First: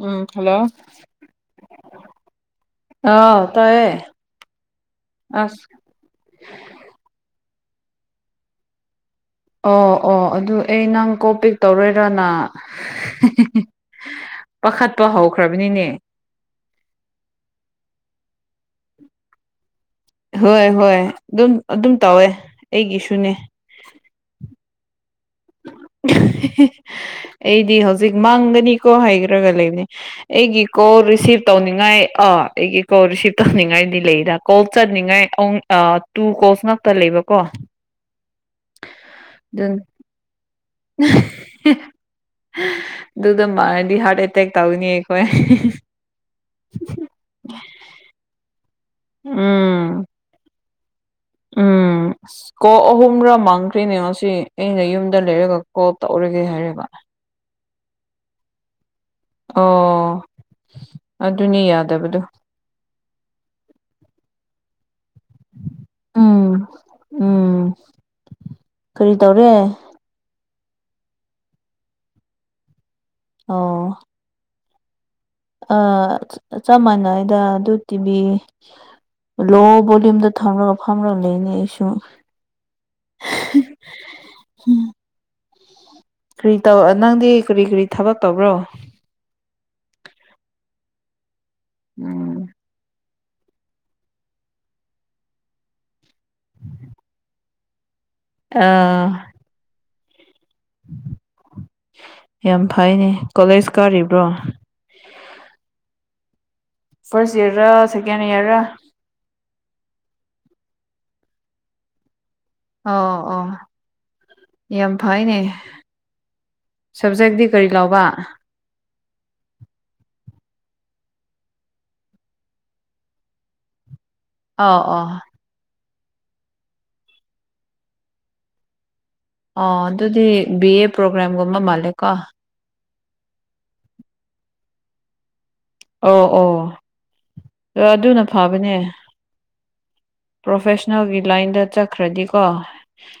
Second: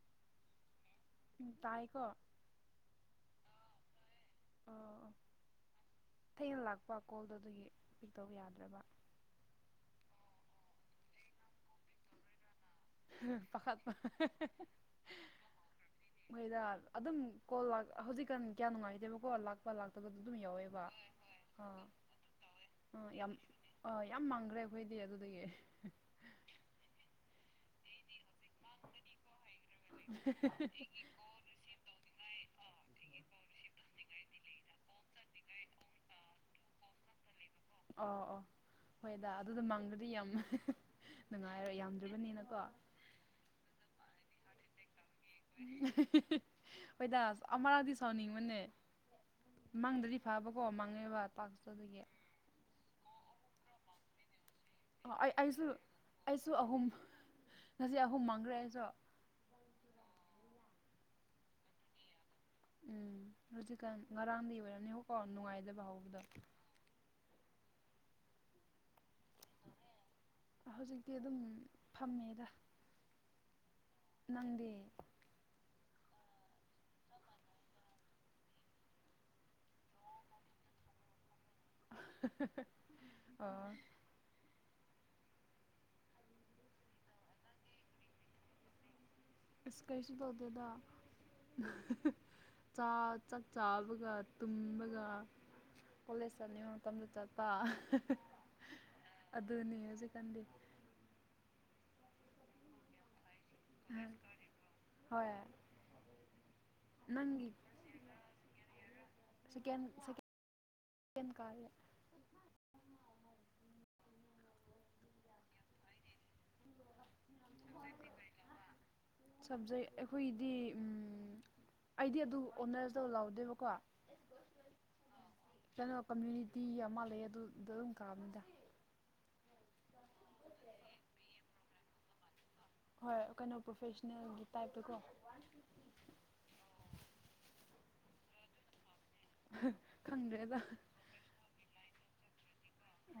ꯎꯝ hello ꯎꯝ ꯇꯥꯏꯀꯣ ꯑꯥꯎ ꯇꯥꯏꯌꯦ ꯑꯣ ꯑꯣ ꯑꯁ ꯊꯦꯡꯅ ꯂꯥꯛꯄ ꯀꯣꯜꯗꯣ ꯑꯗꯨꯒꯤ ꯄꯤꯛ ꯇꯧꯕ ꯌꯥꯗ꯭ꯔꯕ ꯑꯣ ꯑꯣ ꯑꯗꯨ ꯑꯩ ꯅꯪ ꯀꯣꯜ ꯄꯤꯛ ꯇꯧꯔꯣꯏꯔꯅ ꯄꯥꯈꯠꯄ ꯄꯥꯈꯠꯄ ꯍꯧꯈ꯭ꯔꯕꯅꯤꯅꯦ ꯃꯣꯏꯗ ꯑꯗꯨꯝ ꯀꯣꯜ ꯂꯛ ꯍꯧꯖꯤꯛꯀꯥꯟ ꯀꯌꯥ ꯅꯨꯡꯉꯥꯏꯇꯦꯕꯀꯣ ꯂꯛ ꯄꯥ ꯂꯥꯛꯇꯕꯗꯨ ꯑꯗꯨꯝ ꯍꯣꯏ ꯌꯥꯎꯋꯦꯕ ꯍꯣꯏ ꯑꯗꯨꯝ ꯑꯥ ꯑꯗꯨꯝ ꯇꯧꯋꯦ ꯑꯥ ꯑꯩꯒꯤꯁꯨꯅꯦ ꯌꯥꯝ ꯑ ꯌꯥꯝ ꯃꯥꯡꯒꯔꯦ ꯑꯩꯈꯣꯏꯗꯤ ꯑꯗꯨꯗꯒꯤ ꯑꯩꯗꯤ ꯍꯧꯖꯤꯛ ꯃꯥꯡꯒꯅꯤꯀꯣ ꯍꯥꯏꯈ꯭ꯔꯒ ꯂꯩ ꯑꯩꯒꯤ ꯀꯣꯜ ꯔꯤꯁꯤꯞ ꯇꯧꯅꯤꯡꯉꯥꯏꯥ ꯑꯥ ꯑꯩꯒꯤ ꯀꯣꯜ ꯔꯤꯁꯤꯞ ꯇꯧꯅꯤꯡꯉꯥꯏꯗꯤ ꯂꯩꯗ ꯀꯣꯜ ꯆꯠꯅꯤꯡꯉꯥꯏ [unintelligible] ꯇꯨ ꯀꯣꯜꯁ ꯉꯛꯇ ꯂꯩꯕꯀꯣ ꯑꯣ ꯑꯣ ꯍꯣꯏꯗꯥ ꯑꯗꯨꯗ ꯑꯗꯨ ꯃꯥꯡꯗ꯭ꯔꯗꯤ ꯌꯥꯝ ꯅꯨꯡꯉꯥꯏꯔꯣꯏ ꯌꯥꯝꯗ꯭ꯔꯤꯕꯅꯤꯅꯀꯣ ꯑꯗꯨꯗ ꯃꯥꯔꯗꯤ ꯍꯔꯠ ꯑꯦꯇꯦꯛ ꯇꯧꯅꯤ ꯍꯣꯏꯗꯥ ꯑꯃꯔꯥꯛꯗꯤ ꯁꯥꯎꯅꯤꯡꯕꯅꯦ ꯎꯝ ꯃꯪꯗꯗꯤ ꯐꯥꯕꯀꯣ ꯃꯪꯉꯦꯕ ꯎꯝ ꯑꯁ ꯀꯣꯛ ꯑꯍꯨꯝꯔꯥꯛ ꯃꯥꯡꯈ꯭ꯔꯦꯅꯦ ꯉꯁꯤ ꯑꯩꯅ ꯌꯨꯝꯗ ꯑꯩ ꯂꯩꯔꯒ ꯑꯩꯁꯨ ꯀꯣꯜ ꯇꯧꯔꯒꯦ ꯑꯩꯁꯨ ꯑꯍꯨꯝ ꯍꯥꯏꯔꯒ ꯉꯁꯤ ꯑꯍꯨꯝ ꯃꯪꯈ꯭ꯔꯦ ꯑꯩꯁꯨ ꯑꯣ ꯑꯗꯨꯅꯦ ꯌꯥꯗꯕꯗꯣ ꯎꯝ ꯍꯧꯖꯤꯛꯀꯥꯟ ꯉꯔꯥꯡꯗꯤ ꯑꯣꯏꯔꯝꯅꯤ ꯍꯣꯀꯣ ꯅꯨꯡꯉꯥꯏꯗꯕ ꯍꯧꯕꯗꯣ ꯎꯝ ꯎꯝ ꯀꯔꯤ ꯇꯧꯔꯦ ꯍꯧꯖꯤꯛꯇꯤ ꯑꯗꯨꯝ ꯐꯝꯃꯤꯗ ꯑꯣ ꯅꯪꯗꯤ ꯑ ꯆꯞ ꯃꯥꯟꯅꯩꯗ ꯑꯗꯨ ꯇꯤꯚꯤ ꯂꯣ ꯚꯣꯜꯂꯨꯝꯗ ꯊꯝ꯭ꯔꯒ ꯐꯝ꯭ꯔ ꯂꯩꯕꯅꯦ ꯑꯩꯁ ꯑꯥ [unintelligible] ꯀꯔꯤ ꯇꯧ ꯅꯪꯗꯤ ꯀꯔꯤ ꯀꯔꯤ ꯊꯕꯛ ꯇꯧꯕ꯭ꯔꯣ ꯏꯁ ꯀꯔꯤꯁꯨ ꯇꯧꯗꯦꯗ ꯎꯝ ꯆꯥ ꯆꯥꯛ ꯆꯥꯕꯒ ꯇꯨꯝꯕꯒ ꯀꯣꯂꯦꯖ ꯆꯠꯅꯤꯡꯕ ꯃꯇꯝꯗ ꯆꯠꯄ ꯑꯥ ꯑꯗꯨꯅꯦ ꯍꯧꯖꯤꯛꯀꯥꯟꯗꯤ ꯌꯥꯝ ꯐꯩꯅꯦ ꯀꯣꯂꯦꯖ ꯀꯥꯔꯤꯕ꯭ꯔꯣ ꯍꯣꯏ ꯐꯔꯁ ꯅꯪꯒꯤ ꯏꯌꯔ ꯔ ꯁꯦꯀꯦꯟ ꯏꯌꯔ ꯔ ꯁꯦꯀꯦꯟ ꯁꯀꯦꯟ ꯀꯥꯌꯦ ꯑ ꯑꯣ ꯌꯥꯝ ꯐꯩꯅꯦ ꯁꯕꯖꯦꯛꯇꯤ ꯀꯔꯤ ꯂꯧꯕ [unintelligible] ꯁꯕꯖꯦꯛ ꯑꯩꯈꯣꯏꯒꯤꯗꯤ ꯑꯩꯗꯤ ꯑꯗꯨ ꯑꯣꯅꯔꯁꯇꯣ ꯂꯥꯎꯗꯦꯕꯀꯣ ꯑꯧ ꯑꯣ ꯀꯩꯅꯣ ꯀꯝꯃ꯭ꯌꯨꯅꯤꯇꯤ ꯑꯃ ꯂꯩꯌꯦ ꯑꯗꯨ ꯑꯗꯗꯨꯝ ꯀꯥꯕꯅꯤꯗ ꯑꯣ ꯑꯗꯨꯗꯤ ꯕꯤ ꯑꯦ ꯄ꯭ꯔꯣꯒ꯭ꯔꯥꯝꯒꯨꯝꯕ ꯃꯥꯜꯂꯦꯀꯣ ꯍꯣꯏ ꯀꯩꯅꯣ ꯄ꯭ꯔꯣꯐꯦꯁꯅꯦꯜꯒꯤ ꯇꯥꯏꯞꯇꯀꯣ ꯑꯣ ꯑꯣ ꯑꯗꯨꯅ ꯐꯕꯅꯦ ꯈꯪꯗ꯭ꯔꯦꯗ ꯄ꯭ꯔꯣꯐꯦꯁꯅꯦꯜꯒꯤ ꯂꯥꯏꯟꯗ ꯆꯠ ꯈ꯭ꯔꯗꯤꯀꯣ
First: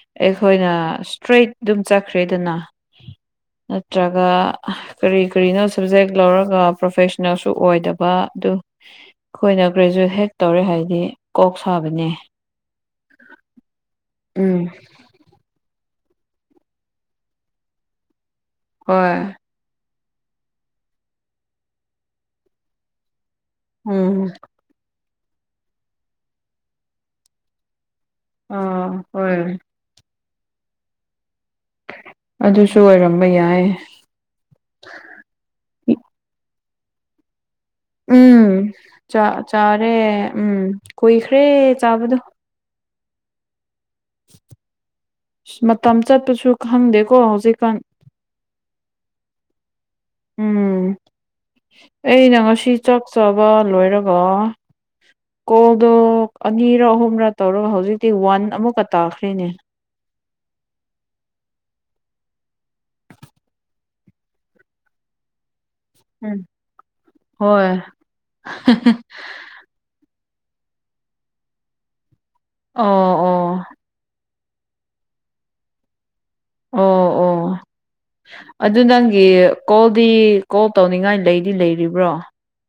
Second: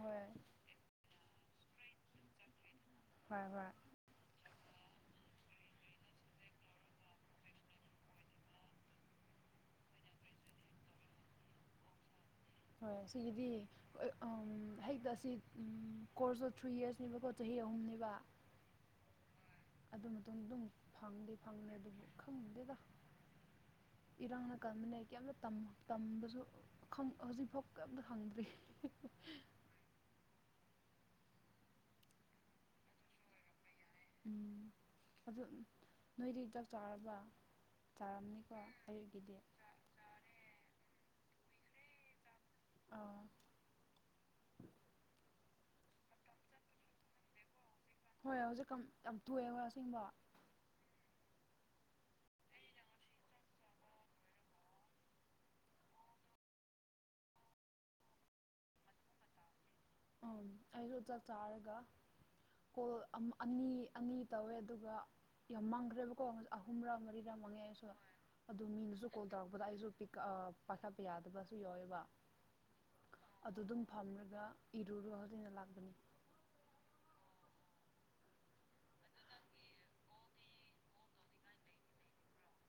ꯍꯣꯏ ꯏꯁꯇ꯭ꯔꯦꯠ ꯑꯗꯨꯝ ꯆꯠꯈ꯭ꯔꯦꯗꯅ ꯍꯣꯏ ꯍꯣꯏ ꯑ ꯇ꯭ꯔꯒ ꯀꯔꯤ ꯀꯔꯤꯅꯣ ꯁꯕꯖꯦꯛ ꯂꯧꯔꯒ ꯄ꯭ꯔꯣꯐꯦꯁꯅꯦꯜꯁꯨ ꯑꯣꯏꯗꯕ ꯑꯗꯨ ꯑꯩꯈꯣꯏꯅ ꯒ꯭ꯔꯦꯖꯨꯋꯦꯠ ꯍꯦꯛ ꯇꯧꯔꯦ ꯍꯥꯏꯗꯤ ꯀꯣꯛ ꯁꯥꯕꯅꯦ꯫ ꯍꯣꯏ ꯁꯤꯒꯤꯗꯤ ꯑꯥ ꯎꯝ꯫ ꯑꯩꯇ ꯑꯁꯤ ꯑꯝ ꯀꯣꯔꯁꯇꯣ ꯊ꯭ꯔꯤ ꯌꯔꯁꯅꯦꯕꯀꯣ ꯆꯍꯤ ꯑꯍꯨꯝꯅꯦꯕ ꯍꯣꯏ꯫ ꯑꯗꯨ ꯃꯇꯨꯡ ꯑꯗꯨꯝ ꯐꯪꯗꯤ ꯐꯪꯑꯦ ꯑꯗꯨꯕꯨ ꯈꯪꯗꯦꯗ ꯎꯝ ꯏꯔꯥꯡꯅ ꯀꯟꯕꯅꯦ ꯀꯔꯤꯝꯇ ꯇꯝ ꯇꯝꯕꯁꯨ ꯈꯪ ꯍꯧꯖꯤꯛꯐꯥꯎ ꯀꯔꯤꯝꯇ ꯈꯪꯗ꯭ꯔꯤ꯫ ꯑꯥ ꯍꯣꯏ꯫ ꯑꯗꯨꯁꯨ ꯑꯣꯏꯔꯝꯕ ꯌꯥꯏ꯫ ꯎꯝ ꯑꯗꯨ ꯅꯣꯏꯗꯤ ꯆꯥꯛ ꯆꯥꯔꯕ꯫ ꯆꯥꯔꯝꯅꯤꯀꯣ ꯎꯝ ꯆꯥꯛ ꯑꯩꯒꯤꯗꯤ ꯆꯥꯔꯦ ꯎꯝ ꯀꯨꯏꯈ꯭ꯔꯦ ꯆꯥꯕꯗꯣ꯫ ꯑꯥ꯫ ꯏꯁ ꯃꯇꯝ ꯆꯠꯄꯁꯨ ꯈꯪꯗꯦꯀꯣ ꯍꯧꯖꯤꯛꯀꯥꯟ꯫ ꯍꯣꯏ ꯍꯧꯖꯤꯛ ꯀꯥꯝ ꯌꯥꯝ ꯊꯣꯛꯑꯦ ꯍꯣꯏ ꯑꯁꯦꯡꯕ꯫ ꯎꯝ ꯑꯩꯅ ꯉꯁꯤ ꯆꯥꯛ ꯆꯕ ꯂꯣꯏꯔꯒ ꯀꯣꯜꯗꯣ ꯑꯅꯤꯔ ꯑꯍꯨꯝꯔꯛ ꯇꯧꯔꯒ ꯍꯧꯖꯤꯛꯇꯤ ꯋꯥꯟ ꯑꯃꯨꯛꯀ ꯇꯥꯈ꯭ꯦꯅꯦ꯫ ꯑ ꯑꯩꯁꯨ ꯆꯥꯛ ꯆꯥꯔꯒ ꯀꯣꯜ ꯑꯝ ꯑꯅꯤ ꯑꯅꯤ ꯇꯧꯋꯦ ꯑꯗꯨꯒ ꯌꯥꯝ ꯃꯥꯟꯈ꯭ꯔꯦꯕꯀꯣ ꯎꯝ ꯑꯍꯨꯝꯔꯛ ꯃꯔꯤꯔꯛ ꯃꯥꯡꯉꯦ ꯍꯣꯏ ꯑꯩꯁꯨ ꯑꯗꯨ ꯃꯤꯅꯁꯨ ꯀꯣꯜ ꯇꯧꯔꯛ ꯇꯧꯕꯗ ꯑꯩꯁꯨ ꯄꯤꯛ ꯑ ꯄꯥꯏꯈꯠꯄ ꯌꯥꯗꯕꯁꯨ ꯌꯥꯎꯋꯦꯕ꯫ ꯑꯣ ꯑꯣ꯫ ꯐꯝꯂꯒ ꯏꯔꯨꯔꯣ ꯍꯨꯔꯦꯟꯗꯣ ꯂꯥꯛꯕꯅꯤ꯫ ꯑꯣ ꯑꯣ ꯑꯗꯨ ꯅꯪꯒꯤ ꯀꯣꯜꯗꯤ ꯀꯣꯜ ꯇꯧꯅꯤꯡꯉꯥꯏ ꯂꯩꯗꯤ ꯂꯩꯔꯤꯕ꯭ꯔꯣ꯫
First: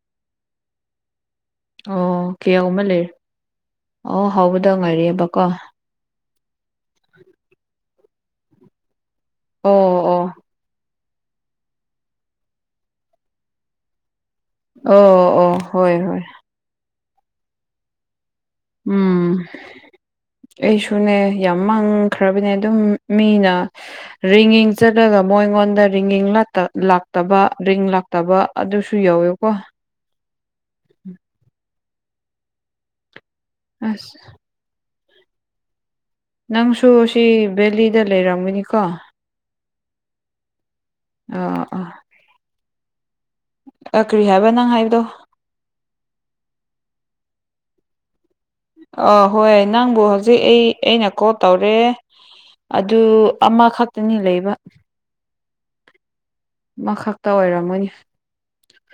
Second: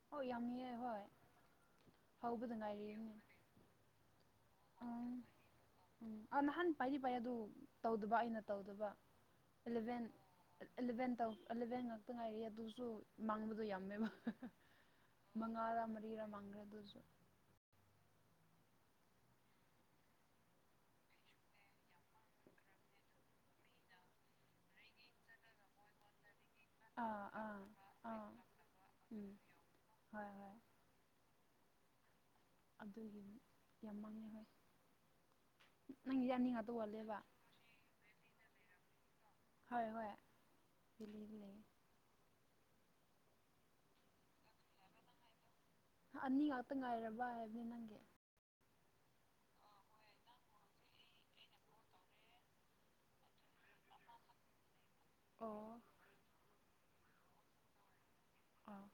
ꯍꯣꯏ ꯌꯝꯃꯤꯌꯦ ꯍꯣꯏ꯫ ꯑꯣ ꯍꯧꯕꯗ ꯀꯦꯌꯥꯒꯨꯝꯕ ꯂꯩ ꯉꯥꯏꯔꯤꯅꯦ ꯑꯣ ꯍꯧꯕꯗ ꯎꯝ ꯉꯥꯏꯔꯤꯑꯦꯕꯀꯣ꯫ ꯎꯝ ꯑ ꯅꯍꯥꯟ ꯄꯥꯏꯗꯤ ꯄꯥꯏ ꯑꯗꯨ ꯇꯧꯗꯕ ꯑꯩꯅ ꯇꯧꯗꯕ ꯑꯣ ꯏꯂꯚꯦꯟ ꯑꯣ ꯑꯦꯂꯚꯦꯟ ꯇꯧ ꯑꯦꯂꯚꯦꯟ ꯉꯥꯛꯇ ꯉꯥꯏꯔꯤꯑꯦ ꯑꯗꯨꯁꯨ ꯃꯥꯡꯕꯗꯣ ꯌꯥꯝꯃꯦꯕ꯫ ꯑꯣ ꯑꯣ ꯃꯉꯥꯔ ꯍꯣꯏ ꯍꯣꯏ ꯃꯔꯤꯔ ꯃꯥꯡꯒꯔꯦ ꯑꯗꯨꯖꯨ꯫ ꯎꯝ꯫ ꯑꯩꯁꯨꯅꯦ ꯌꯥꯝ ꯃꯥꯡꯈ꯭ꯔꯕꯅꯦ ꯑꯗꯨꯝ ꯃꯤꯅ ꯔꯤꯒꯤꯡ ꯆꯠꯂꯒ ꯃꯣꯏ ꯑꯩꯉꯣꯟꯗ ꯔꯤꯒꯤꯡ ꯂꯥꯛ ꯑꯥ ꯂꯥꯛꯇꯕ ꯑꯥ ꯔꯤꯡ ꯑꯥ ꯂꯥꯛꯇꯕ ꯑꯗꯨꯁꯨ ꯎꯝ ꯌꯥꯎꯋꯦꯕꯀꯣ ꯍꯣꯏ ꯍꯣꯏ꯫ ꯑꯗꯨꯒꯤ ꯌꯥꯝ ꯑꯁ ꯃꯥꯡꯉꯦ ꯍꯥꯏ ꯅꯪ ꯑꯅꯤ ꯉꯥꯛꯇ ꯅꯪꯁꯨ ꯋꯥꯠꯂꯦꯕ꯫ ꯁꯤ ꯕꯦꯂꯤꯗ ꯂꯩꯔꯝꯒꯅꯤꯀꯣ꯫ ꯍꯣꯏ ꯍꯣꯏ ꯕꯦꯂꯤꯗ ꯂꯩꯌꯦ꯫ ꯑꯥ ꯑꯥ ꯀ꯭ꯔꯤ ꯍꯥꯏꯕ ꯅꯪ ꯍꯥꯏꯕꯗꯣ꯫ ꯍꯥ ꯑꯅꯤ ꯉꯥꯛꯇ ꯉꯥꯏꯔꯕ ꯍꯥꯏꯕꯅꯤ ꯅꯪꯒꯤ꯫ ꯑꯥ ꯍꯣꯏ ꯅꯪꯕꯨ ꯍꯧꯖꯤꯛ ꯑꯩ ꯑꯩꯅ ꯀꯣꯜ ꯇꯧꯔꯦ ꯑꯗꯨ ꯑꯃꯈꯛꯇꯅꯤ ꯂꯩꯕ ꯑꯣ ꯑꯃꯈꯛꯇ ꯑꯣꯏꯔꯝꯒꯅꯤ꯫ ꯑꯥ꯫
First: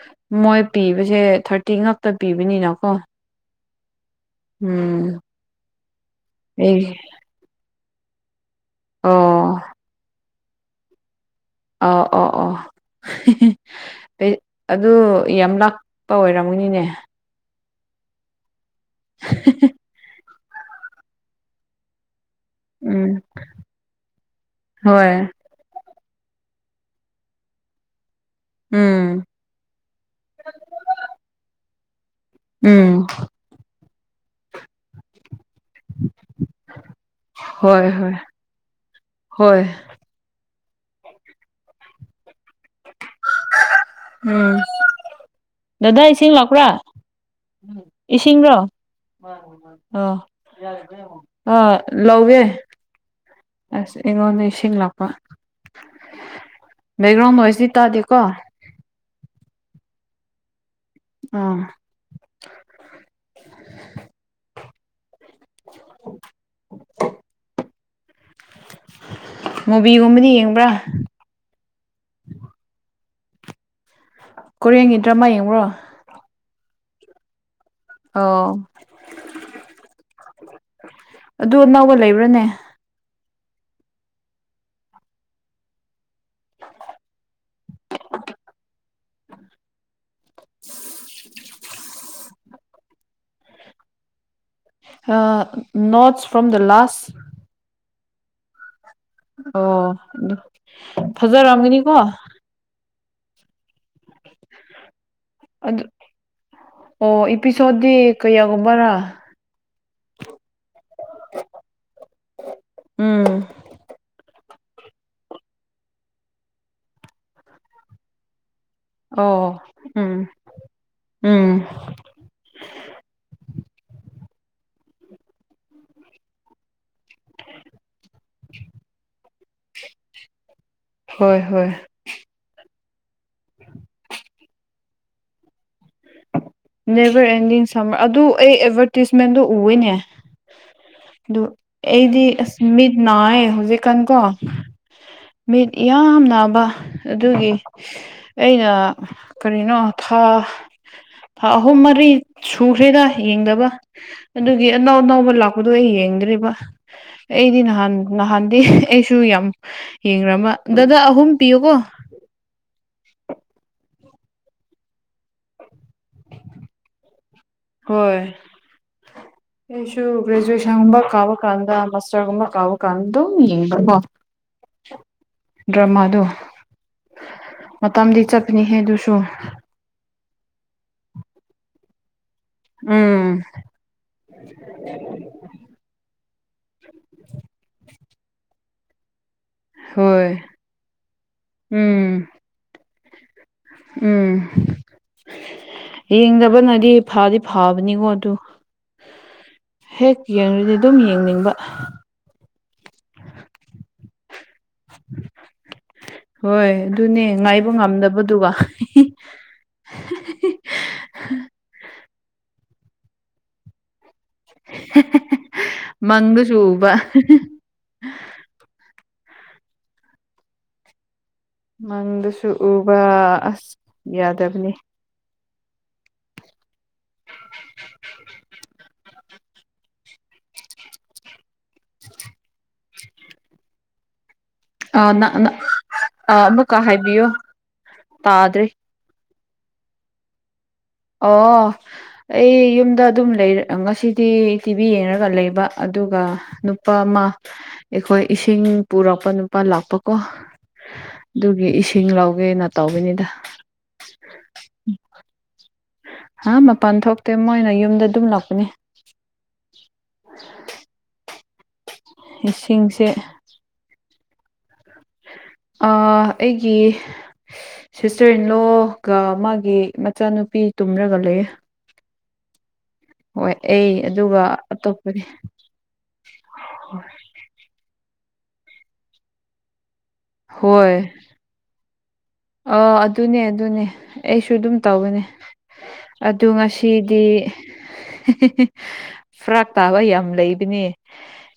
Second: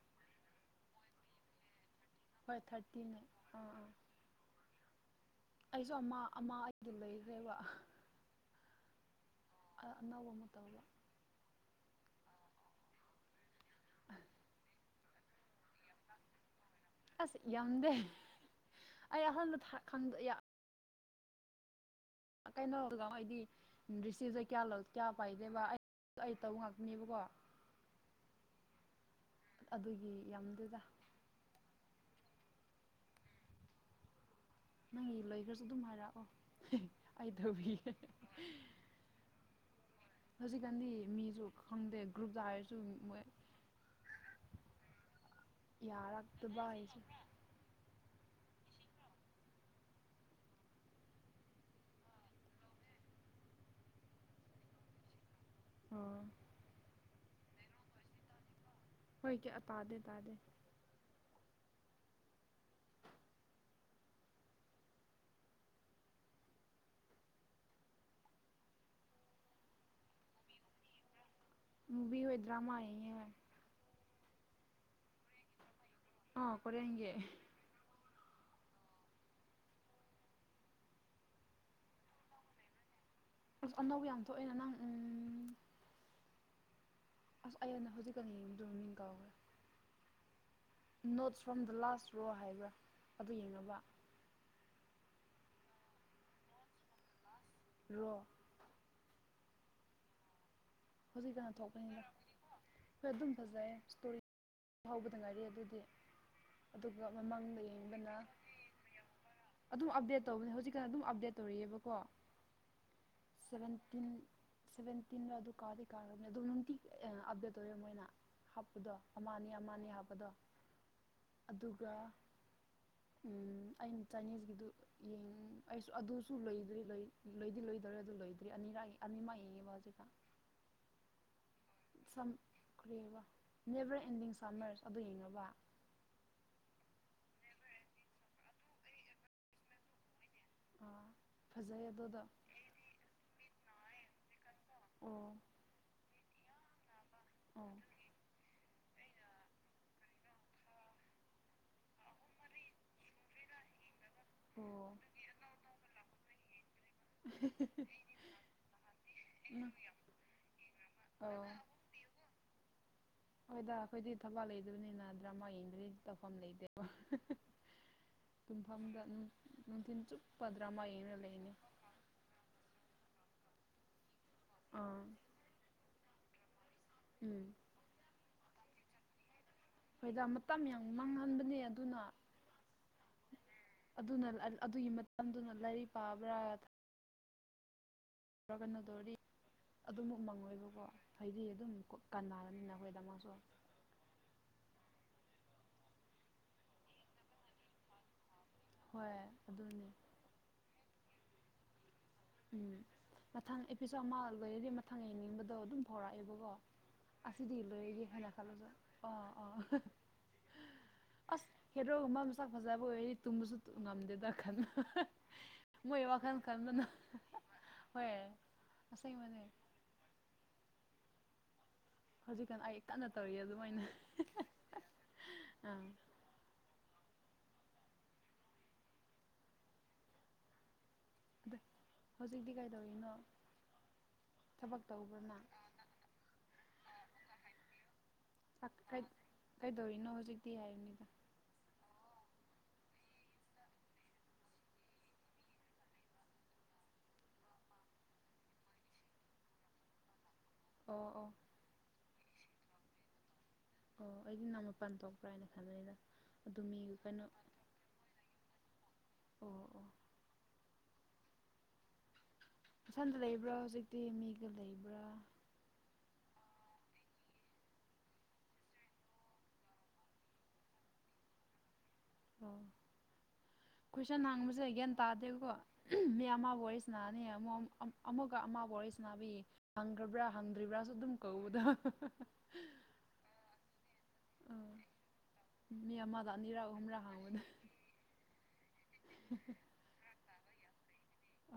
ꯃꯣꯏ ꯄꯤꯕꯁꯦ ꯊꯥꯔꯇꯤ ꯉꯥꯛ ꯍꯣꯏ ꯊꯥꯔꯇꯤꯅꯦ ꯑꯥ ꯑꯥ꯫ ꯎꯝ꯫ ꯑꯩꯁꯨ ꯑꯃ ꯑꯃ ꯑꯩ ꯑꯩꯗꯤ ꯂꯩꯈ꯭ꯔꯦꯕ ꯑꯣ ꯑꯥ ꯑꯅꯧꯕ ꯑꯃꯥ ꯇꯧꯕ꯭ꯔ‌ꯣ ꯑꯥ ꯑꯣ ꯑꯣ ꯗꯩ ꯑꯗꯨ ꯌꯥꯝ ꯂꯥꯞ ꯄ ꯑꯣꯏꯔꯝꯃꯅꯤꯅꯦ ꯑꯁ ꯌꯥꯝꯗꯦ ꯑꯩ ꯑꯍꯥꯟꯕ ꯊꯥ ꯈꯪꯗ‌ꯦ ꯌꯥ ꯀꯩꯅꯣ ꯗꯨꯒ ꯎꯝ ꯃꯥꯏꯗꯤ ꯔꯤꯁꯤꯞꯁꯦ ꯀꯌꯥ ꯂꯧ ꯀꯌꯥ ꯍꯣꯏ ꯄꯥꯏꯗꯦꯕ ꯑꯩ ꯇꯧꯕ ꯉꯥꯛꯇꯅꯦꯕꯀꯣ ꯎꯝ ꯑꯗꯨꯒꯤ ꯌꯥꯝꯗ‌ꯦꯗ ꯎꯝ ꯅꯪꯒꯤ ꯂꯣꯏ ꯈꯔꯁꯨ ꯑꯗꯨꯝ ꯍꯥꯏꯔꯛꯑꯣ ꯑꯩ ꯍꯣꯏ ꯇꯧꯕꯤꯒꯦ ꯍꯣꯏ ꯍꯣꯏ ꯍꯧꯖꯤꯛꯀꯥꯟꯗꯤ ꯃꯤꯁꯨ ꯈꯪꯗꯦ ꯒ꯭ꯔꯨꯞꯇ ꯍꯥꯏꯔꯁꯨ ꯃꯣꯏ ꯎꯝ ꯗꯗꯥ ꯏꯁꯤꯡ ꯌꯥꯔꯛꯇꯕ ꯂꯥꯛꯄ꯭ꯔꯥ ꯍꯥꯏꯁꯦ ꯏꯁꯤꯡꯔꯣ ꯃꯅ‌ꯦ ꯃꯅ‌ꯦ ꯑ‌ꯣ ꯑꯗ ꯌ‌ꯦꯡꯉ‌ꯣ ꯍ‌ꯣꯏ ꯂꯧꯋꯦ ꯑꯁ ꯑꯩꯉꯣꯟꯗ ꯏꯁꯤꯡ ꯂꯥꯛꯄ ꯑꯣ ꯕꯦꯛꯒ꯭ꯔꯥꯎꯟ ꯅ‌ꯣꯏꯁ ꯁꯤ ꯇꯥꯗ‌ꯦꯀ‌ꯣ ꯍꯣꯏ ꯀꯌꯥ ꯇꯥꯗꯦ ꯇꯥꯗꯦ ꯑꯥ [inaudible] ꯃꯨꯕꯤꯒꯨꯝꯗꯤ ꯌꯦꯡꯕ꯭ꯔꯥ ꯃꯨꯚꯤ ꯑꯣꯏ ꯗ꯭ꯔꯥ ꯑꯃꯥ ꯌ‌ꯦꯡꯉ‌ꯦ ꯀꯣꯔꯤꯌꯥꯟꯒꯤ ꯗ꯭ꯔꯃꯥ ꯌꯦꯡꯕ꯭ꯔꯣ ꯑꯥ ꯀꯣꯔꯤꯌꯥꯟꯒꯤ ꯑꯣ ꯑꯗꯨ ꯑꯅꯧꯕ ꯂꯩꯕ꯭ꯔꯥꯅꯦ ꯑꯁ ꯑꯅꯧꯕ ꯌꯥꯝ ꯊꯣꯛꯑꯦꯅ ꯅꯪ ꯑꯁ ꯑꯩꯅ ꯍꯧꯖꯤꯛꯇꯪ ꯌꯦꯡꯒꯤꯕꯗ‌ꯣ ꯃꯃꯤꯡ ꯀꯥꯎꯈ꯭ꯔꯦ ꯅꯣꯠꯁ ꯐ꯭ꯔꯣꯝ ꯗ ꯂꯥꯁ ꯔꯣ ꯍꯥꯏꯕ꯭ꯔꯥ ꯑꯗꯨ ꯌꯦꯡꯔꯕ ꯑꯥ ꯅꯣꯠꯁ ꯐ꯭ꯔꯣꯝ ꯗꯥ ꯂꯥꯁ ꯔꯣ ꯑꯣ ꯗꯨ ꯐꯖꯔꯝꯒꯅꯤꯀꯣ ꯈꯔ ꯗꯨꯝ ꯐꯖꯩꯌ‌ꯦ ꯏꯁꯇꯣꯔꯤ ꯍꯧꯕꯗ ꯉꯥꯏꯔꯤ ꯗꯨꯗꯤ ꯑꯗꯨ ꯑꯗꯨꯒ ꯑꯣ ꯃꯃꯥꯡꯗ ꯌꯦꯡꯕꯅ ꯏꯄꯤꯁꯣꯠꯗꯤ ꯀꯌꯥꯒꯨꯝꯕꯔꯥ ꯑꯗꯨ ꯑꯞꯗꯦꯠ ꯇꯧꯕꯅꯦ ꯍꯧꯖꯤꯛꯀꯥꯟ ꯑꯗꯨꯝ ꯑꯞꯗꯦꯠ ꯇꯧꯔꯛꯑꯦꯕꯀꯣ ꯎꯝ ꯋ‌ꯦꯟꯇꯤꯟ ꯁꯚꯦꯟꯇꯤꯟꯔ ꯑꯗꯨ ꯀꯥꯎꯗꯤ ꯀꯥꯎꯕꯅꯦ ꯑꯗꯨꯝ ꯅꯨꯡꯇꯤ ꯑꯞꯗꯦꯠ ꯇꯧꯋꯦ ꯃꯣꯏꯅ ꯍꯥꯞꯄꯗꯣ ꯑꯃ ꯑꯅꯤ ꯑꯣ ꯑꯃꯥ ꯑꯅꯤ ꯎꯝ ꯍꯥꯞꯄꯗꯣ ꯎꯝ ꯑꯗꯨꯒ ꯎꯝ ꯑꯩꯅ ꯆꯥꯏꯅꯤꯁꯀꯤꯗꯨ ꯌ‌ꯦꯡ ꯑꯩꯁꯨ ꯑꯗꯨꯁꯨ ꯂꯩꯔꯤ ꯂꯩ ꯂꯩꯗꯤ ꯂꯩꯗ‌ꯣꯔꯦ ꯑꯗꯨ ꯂ‌ꯣꯏ ꯖꯤꯛ ꯑꯅꯤꯔꯛ ꯑꯅꯤꯃꯛ ꯌꯦꯉꯦꯕꯥ ꯍꯧꯖꯤꯛꯗ ꯍꯣꯏ ꯍꯣꯏ ꯁꯝ ꯅꯦꯚ꯭ꯔ ꯑꯦꯟꯗꯤꯡ ꯁꯝꯃ꯭ꯔ ꯑꯗꯨ ꯌꯦꯡꯉꯕ ꯅꯦꯚ꯭ꯔ ꯑꯦꯟꯗꯤꯡ ꯁꯝꯃꯔ ꯑꯗꯨ ꯑꯩ ꯑꯦꯗꯚ꯭ꯔꯇꯤꯁꯃꯦꯟꯗꯣ ꯎꯋ‌ꯦꯅꯦ ꯑꯥ ꯑꯗꯨ ꯐꯖꯩ ꯑꯗꯨꯗꯣ ꯑꯩꯗꯤ ꯑꯁ ꯃꯤꯠ ꯅꯥꯏꯑ‌ꯦ ꯍꯧꯖꯤꯛꯀꯥꯟ ꯀꯣ ꯑꯣ ꯃꯤꯠ ꯌꯥꯝ ꯅꯥꯕ ꯑꯗꯨꯒꯤ ꯑꯣ ꯑꯩꯅ ꯀꯔꯤꯅꯣ ꯊꯥ ꯊꯥ ꯑꯍꯨꯝ ꯃꯔꯤ ꯁꯨꯈ꯭ꯔꯦꯗ ꯌꯦꯡꯗꯕ ꯑꯗꯨꯒꯤ ꯑꯅꯥꯎ ꯑꯣ ꯑꯅꯥꯎꯕ ꯂꯥꯛꯄꯗꯣ ꯑꯩ ꯌꯦꯡꯗ꯭ꯔꯤꯕ ꯑꯩꯗꯤ ꯅꯍꯥꯟ ꯅꯍꯥꯟꯗꯤ ꯑꯩꯁꯨ ꯌꯥꯝ ꯎꯝ ꯌꯦꯡꯔꯝꯃ ꯗꯥꯗꯥ ꯑꯍꯨꯝ ꯑꯣ ꯄꯤꯌꯨꯀꯣ ꯍꯣꯏꯗ ꯑꯩꯈꯣꯏꯗꯤ ꯊꯕꯥꯛ ꯂꯩꯗꯕꯅꯤꯅ ꯗ꯭ꯔꯃꯥ ꯌꯦꯡꯗ꯭ꯔꯥꯗꯤ ꯇꯧꯐꯝ ꯂꯩꯇꯦꯕ [unintelligible] ꯍꯣꯏ ꯅꯨꯡꯊꯤꯜ ꯑꯩꯁꯨ ꯆꯨꯞꯄ ꯗ꯭ꯔꯃꯥ ꯒ꯭ꯔꯦꯖꯋꯦꯁꯟꯒꯨꯝꯕ ꯌꯦꯡꯔ ꯀꯥꯕ ꯂꯩꯅꯤ ꯀꯥꯟꯗ ꯃꯥꯁꯇꯔꯒꯨꯝꯕ ꯀꯥꯕ ꯀꯥꯟꯗꯨꯝ ꯌꯦꯡꯕꯀꯣ ꯑꯥ ꯗ꯭ꯔꯃꯥꯗꯣ ꯎꯝ ꯃꯇꯝꯗꯤ ꯆꯠꯄꯅꯤꯍꯦ ꯑꯗꯨꯁꯨ ꯍꯣꯏꯗ ꯃꯇꯝ ꯌꯥꯝ ꯃꯥꯡꯍꯟꯕꯅꯦ ꯑꯗꯨꯅ ꯎꯝ ꯑꯗꯨꯅ [unintelligible] ꯑꯗꯨꯒꯤ ꯃꯇꯝꯗꯨꯅ ꯂꯥꯏꯔꯤꯛ ꯄꯥꯕ꯭ꯔꯥ [unintelligible] ꯥ [unintelligible] ꯇꯧꯔꯗꯤ ꯑꯗꯨꯃꯛ ꯍꯣꯏ ꯃꯪꯉꯣꯏꯕꯀꯣ ꯍꯥꯏꯗꯤ ꯑꯗꯨꯝ ꯎꯝ ꯀꯅ ꯎꯝ ꯅꯈꯣꯏꯗꯃꯁꯨ ꯎꯝ ꯌꯦꯡꯗꯕꯅꯗꯤ ꯐꯗꯤ ꯐꯥꯕꯅꯤꯀꯣ ꯑꯗꯨ ꯍꯣꯏ ꯑꯗꯨꯅꯤ ꯍꯦꯛ ꯌꯦꯡꯉꯗꯤ ꯑꯗꯨꯝ ꯌꯦꯡꯅꯤꯡꯕ ꯎꯝ ꯃꯊꯪ ꯑꯦꯄꯤꯁꯣꯠ ꯑꯃ ꯂꯣꯏꯔꯗꯤ ꯃꯊꯪ ꯌꯦꯡꯅꯤꯡꯕꯗꯣ ꯑꯗꯨꯝ ꯐꯥꯎꯔꯛꯑꯦꯕꯀꯣ ꯍꯣꯏ ꯑꯗꯨꯅꯦ ꯑꯁꯤꯗꯤ ꯉꯥꯏꯕ ꯂꯣꯏꯒꯦ ꯍꯥꯏꯅ ꯉꯝꯗꯕꯗꯨꯒ ꯈꯜꯂꯁꯨ ꯑ ꯑ ꯑꯁ ꯍꯦꯔꯣꯒꯨꯝꯕ ꯃꯁꯛ ꯐꯖꯕ ꯑꯣꯏꯔꯗꯤ ꯇꯨꯝꯕꯁꯨ ꯉꯝꯗꯦꯗ [unintelligible] ꯃꯣꯏ ꯋꯥꯈꯟ ꯃꯪꯗꯁꯨ ꯈꯟꯕꯅ ꯎꯕ ꯍꯣꯏ ꯑꯁꯦꯡꯕꯅꯦ ꯃꯪꯗꯁꯨ ꯍꯧꯖꯤꯛꯀꯥꯟ ꯑꯩ ꯎꯕ ꯀꯟꯅ ꯇꯧꯔꯤ ꯑꯁ ꯑꯗꯨꯃꯥꯏꯅ ꯌꯥꯗꯕꯅꯤ [unintelligible] [inaudible] [unintelligible] ꯍꯧꯖꯤꯛꯇꯤ ꯀꯩꯗꯧꯔꯤꯅꯣ ꯊꯕꯛ ꯑꯥ ꯇꯧꯕ꯭ꯔ ꯅ ꯅꯪ ꯅ ꯑꯥ ꯑꯃꯨꯛꯀ ꯍꯥꯏꯕꯤꯌꯣ ꯇꯥꯗ꯭ꯔꯦ ꯀꯩ ꯀꯩꯗꯧꯔꯤꯅꯣ ꯍꯧꯖꯤꯛꯇꯤ ꯍꯥꯏꯕꯅꯤꯗ ꯑꯣ ꯑꯩ ꯌꯨꯝꯗ ꯑꯗꯨꯝ ꯂꯩ ꯉꯁꯤꯗꯤ ꯇꯤꯚꯤ ꯌꯦꯡꯔꯒ ꯂꯩꯕ ꯑꯗꯨꯒ ꯅꯨꯄꯥ ꯑꯃ ꯑꯩꯈꯣꯏ ꯏꯁꯤꯡ ꯄꯨꯔꯛꯄ ꯅꯨꯄꯥ ꯂꯥꯛꯄꯀꯣ ꯑꯣ ꯑꯣ ꯑꯗꯨꯒꯤ ꯏꯁꯤꯡ ꯂꯧꯒꯦꯅ ꯇꯧꯕꯅꯤꯗ ꯑꯣ ꯑꯩꯗꯤ ꯅꯪ ꯃꯄꯥꯜ ꯊꯣꯛꯄ꯭ꯔꯥ ꯍꯥꯏꯅ ꯈꯟꯕꯅꯤꯗ ꯍꯥ ꯑꯗꯨ ꯃꯤ ꯃꯄꯥꯟ ꯀꯩꯅꯣ ꯊꯣꯛꯇꯦ ꯃꯣꯏꯅ ꯌꯨꯝꯗ ꯗꯨꯝ ꯂꯥꯛꯄꯅꯦ ꯑꯣ ꯑꯣ ꯏꯁꯤꯡꯁꯦ ꯅꯊꯟꯗ ꯂꯩꯕ꯭ꯔꯥ ꯍꯧꯖꯤꯛꯇꯤ ꯃꯤꯒ ꯂꯩꯕ꯭ꯔꯥ ꯑꯥ ꯑꯩꯒꯤ ꯁꯤꯁꯇꯔ ꯏꯟꯂꯣꯒ ꯃꯥꯒꯤ ꯃꯆꯥꯅꯨꯄꯤ ꯇꯨꯝꯔꯒ ꯂꯩꯌꯦ ꯑꯣ ꯍꯣꯏ ꯑꯩ ꯀꯣꯏꯁꯟ ꯑꯗꯨꯒ ꯍꯪꯕꯁꯦ ꯒ꯭ꯌꯥꯟ ꯑꯇꯣꯞꯄꯗꯤ ꯇꯥꯗꯦꯀꯣ [unintelligible] ꯃꯤ ꯑꯃꯒ ꯋꯥꯔꯤꯁꯅꯥꯅꯤ ꯑꯃꯨ ꯑꯃꯨꯛꯀ ꯑꯃ ꯋꯥꯔꯤꯁꯅꯥꯕꯩ ꯍꯪꯈ꯭ꯔꯕ꯭ꯔꯥ ꯍꯪꯗ꯭ꯔꯤꯕ꯭ꯔꯥꯁꯨ ꯑꯗꯨꯝ ꯀꯧꯕꯗꯣ [unintelligible] ꯑꯣ ꯑꯗꯨꯅꯦ ꯑꯗꯨꯅꯦ ꯑꯩꯁꯨ ꯑꯗꯨꯝ ꯇꯧꯕꯅꯦ ꯃꯤ ꯑꯃꯗ ꯑꯗꯨ ꯑꯅꯤꯔꯛ ꯑꯍꯨꯝꯔꯛ ꯉꯁꯤꯗꯤ ꯍꯥꯡꯕꯗ [unintelligible] ꯐꯔꯛ ꯇꯥꯕ ꯌꯥꯝ ꯂꯩꯕꯅꯦ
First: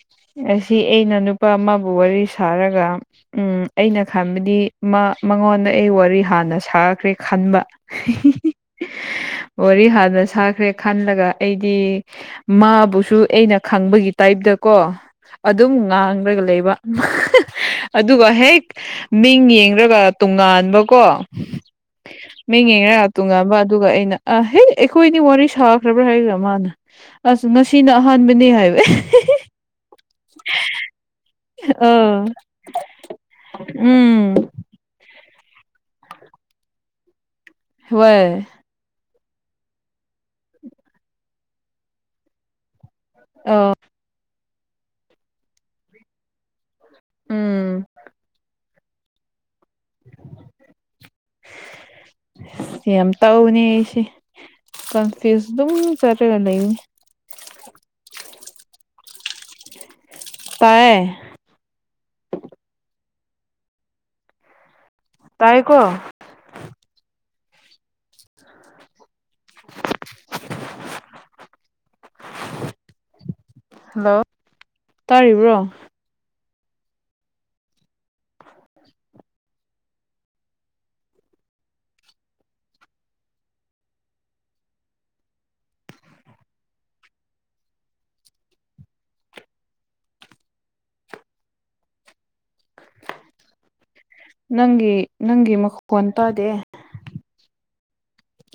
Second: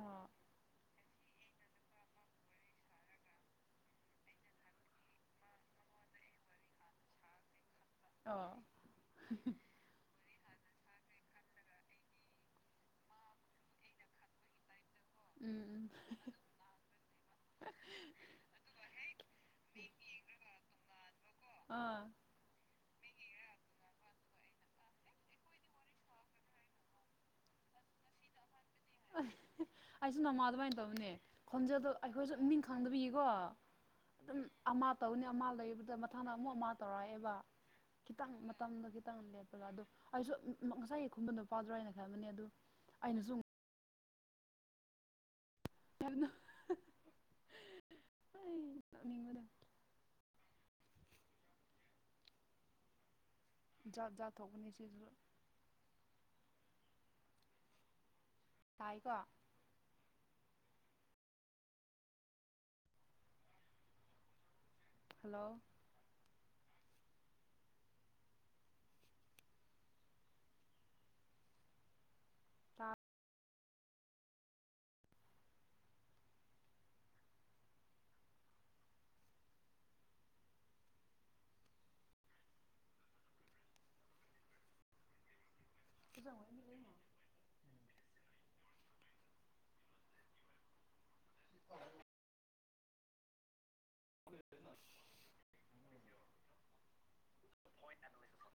ꯑꯣ ꯑꯁꯤ ꯑꯩꯅ ꯅꯨꯄꯥ ꯑꯃꯕꯨ ꯋꯥꯔꯤ ꯁꯥꯔꯒ ꯎꯝ ꯑꯩꯅ ꯈꯟꯕꯗꯤ ꯃꯥ ꯃꯉꯣꯟꯗ ꯑꯩ ꯋꯥꯔꯤ ꯍꯥꯟꯅ ꯁꯥꯈ꯭ꯔꯦ ꯈꯟꯕ ꯑꯣ ꯋꯥꯔꯤ ꯍꯥꯟꯅ ꯁꯥꯈ꯭ꯔꯦ ꯈꯜꯂꯒ ꯑꯩꯗꯤ ꯃꯥꯕꯨꯁꯨ ꯑꯩꯅ ꯈꯪꯕꯒꯤ ꯇꯥꯏꯞꯇꯀꯣ ꯎꯝ ꯑꯗꯨꯝ ꯎꯝ ꯉꯥꯡꯔꯒ ꯂꯩꯕ ꯑꯗꯨꯒ ꯍꯦꯛ ꯃꯤꯡ ꯌꯦꯡꯔꯒ ꯇꯣꯉꯥꯟꯕꯀꯣ ꯑꯥ ꯃꯤꯡꯌꯦꯡꯔꯒ ꯇꯨꯉꯥꯟꯕ ꯑꯗꯨꯒ ꯑꯩꯅ ꯑꯥ ꯍꯦ ꯑꯩꯈꯣꯏꯅꯤ ꯋꯥꯔꯤ ꯁꯥꯈ꯭ꯔꯕ꯭ꯔꯥ ꯍꯥꯏꯒ꯭ꯔꯥ ꯃꯥꯅ ꯑꯁ ꯉꯁꯤꯅ ꯑꯍꯥꯟꯕꯅꯦ ꯍꯥꯏꯋꯦ ꯑꯩꯁꯨ ꯅꯣꯡꯃ ꯑꯗꯨꯃꯥꯏꯟ ꯇꯧꯕꯅꯦ ꯈꯣꯟꯖꯦꯜꯗꯣ ꯑ ꯑꯩꯈꯣꯏꯁꯨ ꯃꯤꯡ ꯈꯪꯗꯕꯒꯤꯀꯣ ꯎꯝ ꯑꯗꯨꯝ ꯑꯃ ꯇꯧꯅꯤ ꯑꯃ ꯂꯩꯕꯗ ꯃꯊꯪꯗ ꯑꯃꯨꯛ ꯃꯥ ꯇꯧꯔꯛꯑꯦꯕ ꯈꯤꯇꯪ ꯍꯣꯏ ꯇꯝꯗꯣ ꯈꯤꯇꯪ ꯂꯦꯞꯄꯒ ꯑꯗꯨ ꯑꯩꯁꯨ ꯉꯁꯥꯏꯒꯤ ꯈꯨꯝꯕ ꯅꯨꯄꯥꯗꯨꯔ ꯍꯥꯏꯅ ꯈꯟꯕꯅꯦ ꯑꯗꯨ ꯑꯩꯅꯁꯨ ꯑꯥ ꯌꯥꯝꯅ ꯎꯝ [unintelligible] ꯌꯥꯝ ꯇꯧꯅꯤ ꯑꯩꯁꯦ ꯖꯥꯠ ꯖꯥꯠ ꯊꯣꯛꯄꯅꯦ ꯁꯤꯁꯨ ꯀꯟꯐꯨꯏꯁ ꯑꯗꯨꯝ ꯆꯠꯔꯒ ꯂꯩꯕꯅꯤ ꯇꯥꯏꯀꯣ ꯇꯥꯏꯌꯦ ꯍꯜꯂꯣ ꯇꯥꯔꯦꯀꯣ ꯇ ꯍꯜꯂꯣ ꯇꯥꯔꯤꯕ꯭ꯔꯣ ꯃꯖꯥꯎꯅ ꯃꯤ ꯂꯩ [unintelligible] [unintelligible] ꯅꯪꯒꯤ ꯅꯪꯒꯤ ꯃꯈꯣꯟ ꯇꯥꯗꯦ [unintelligible]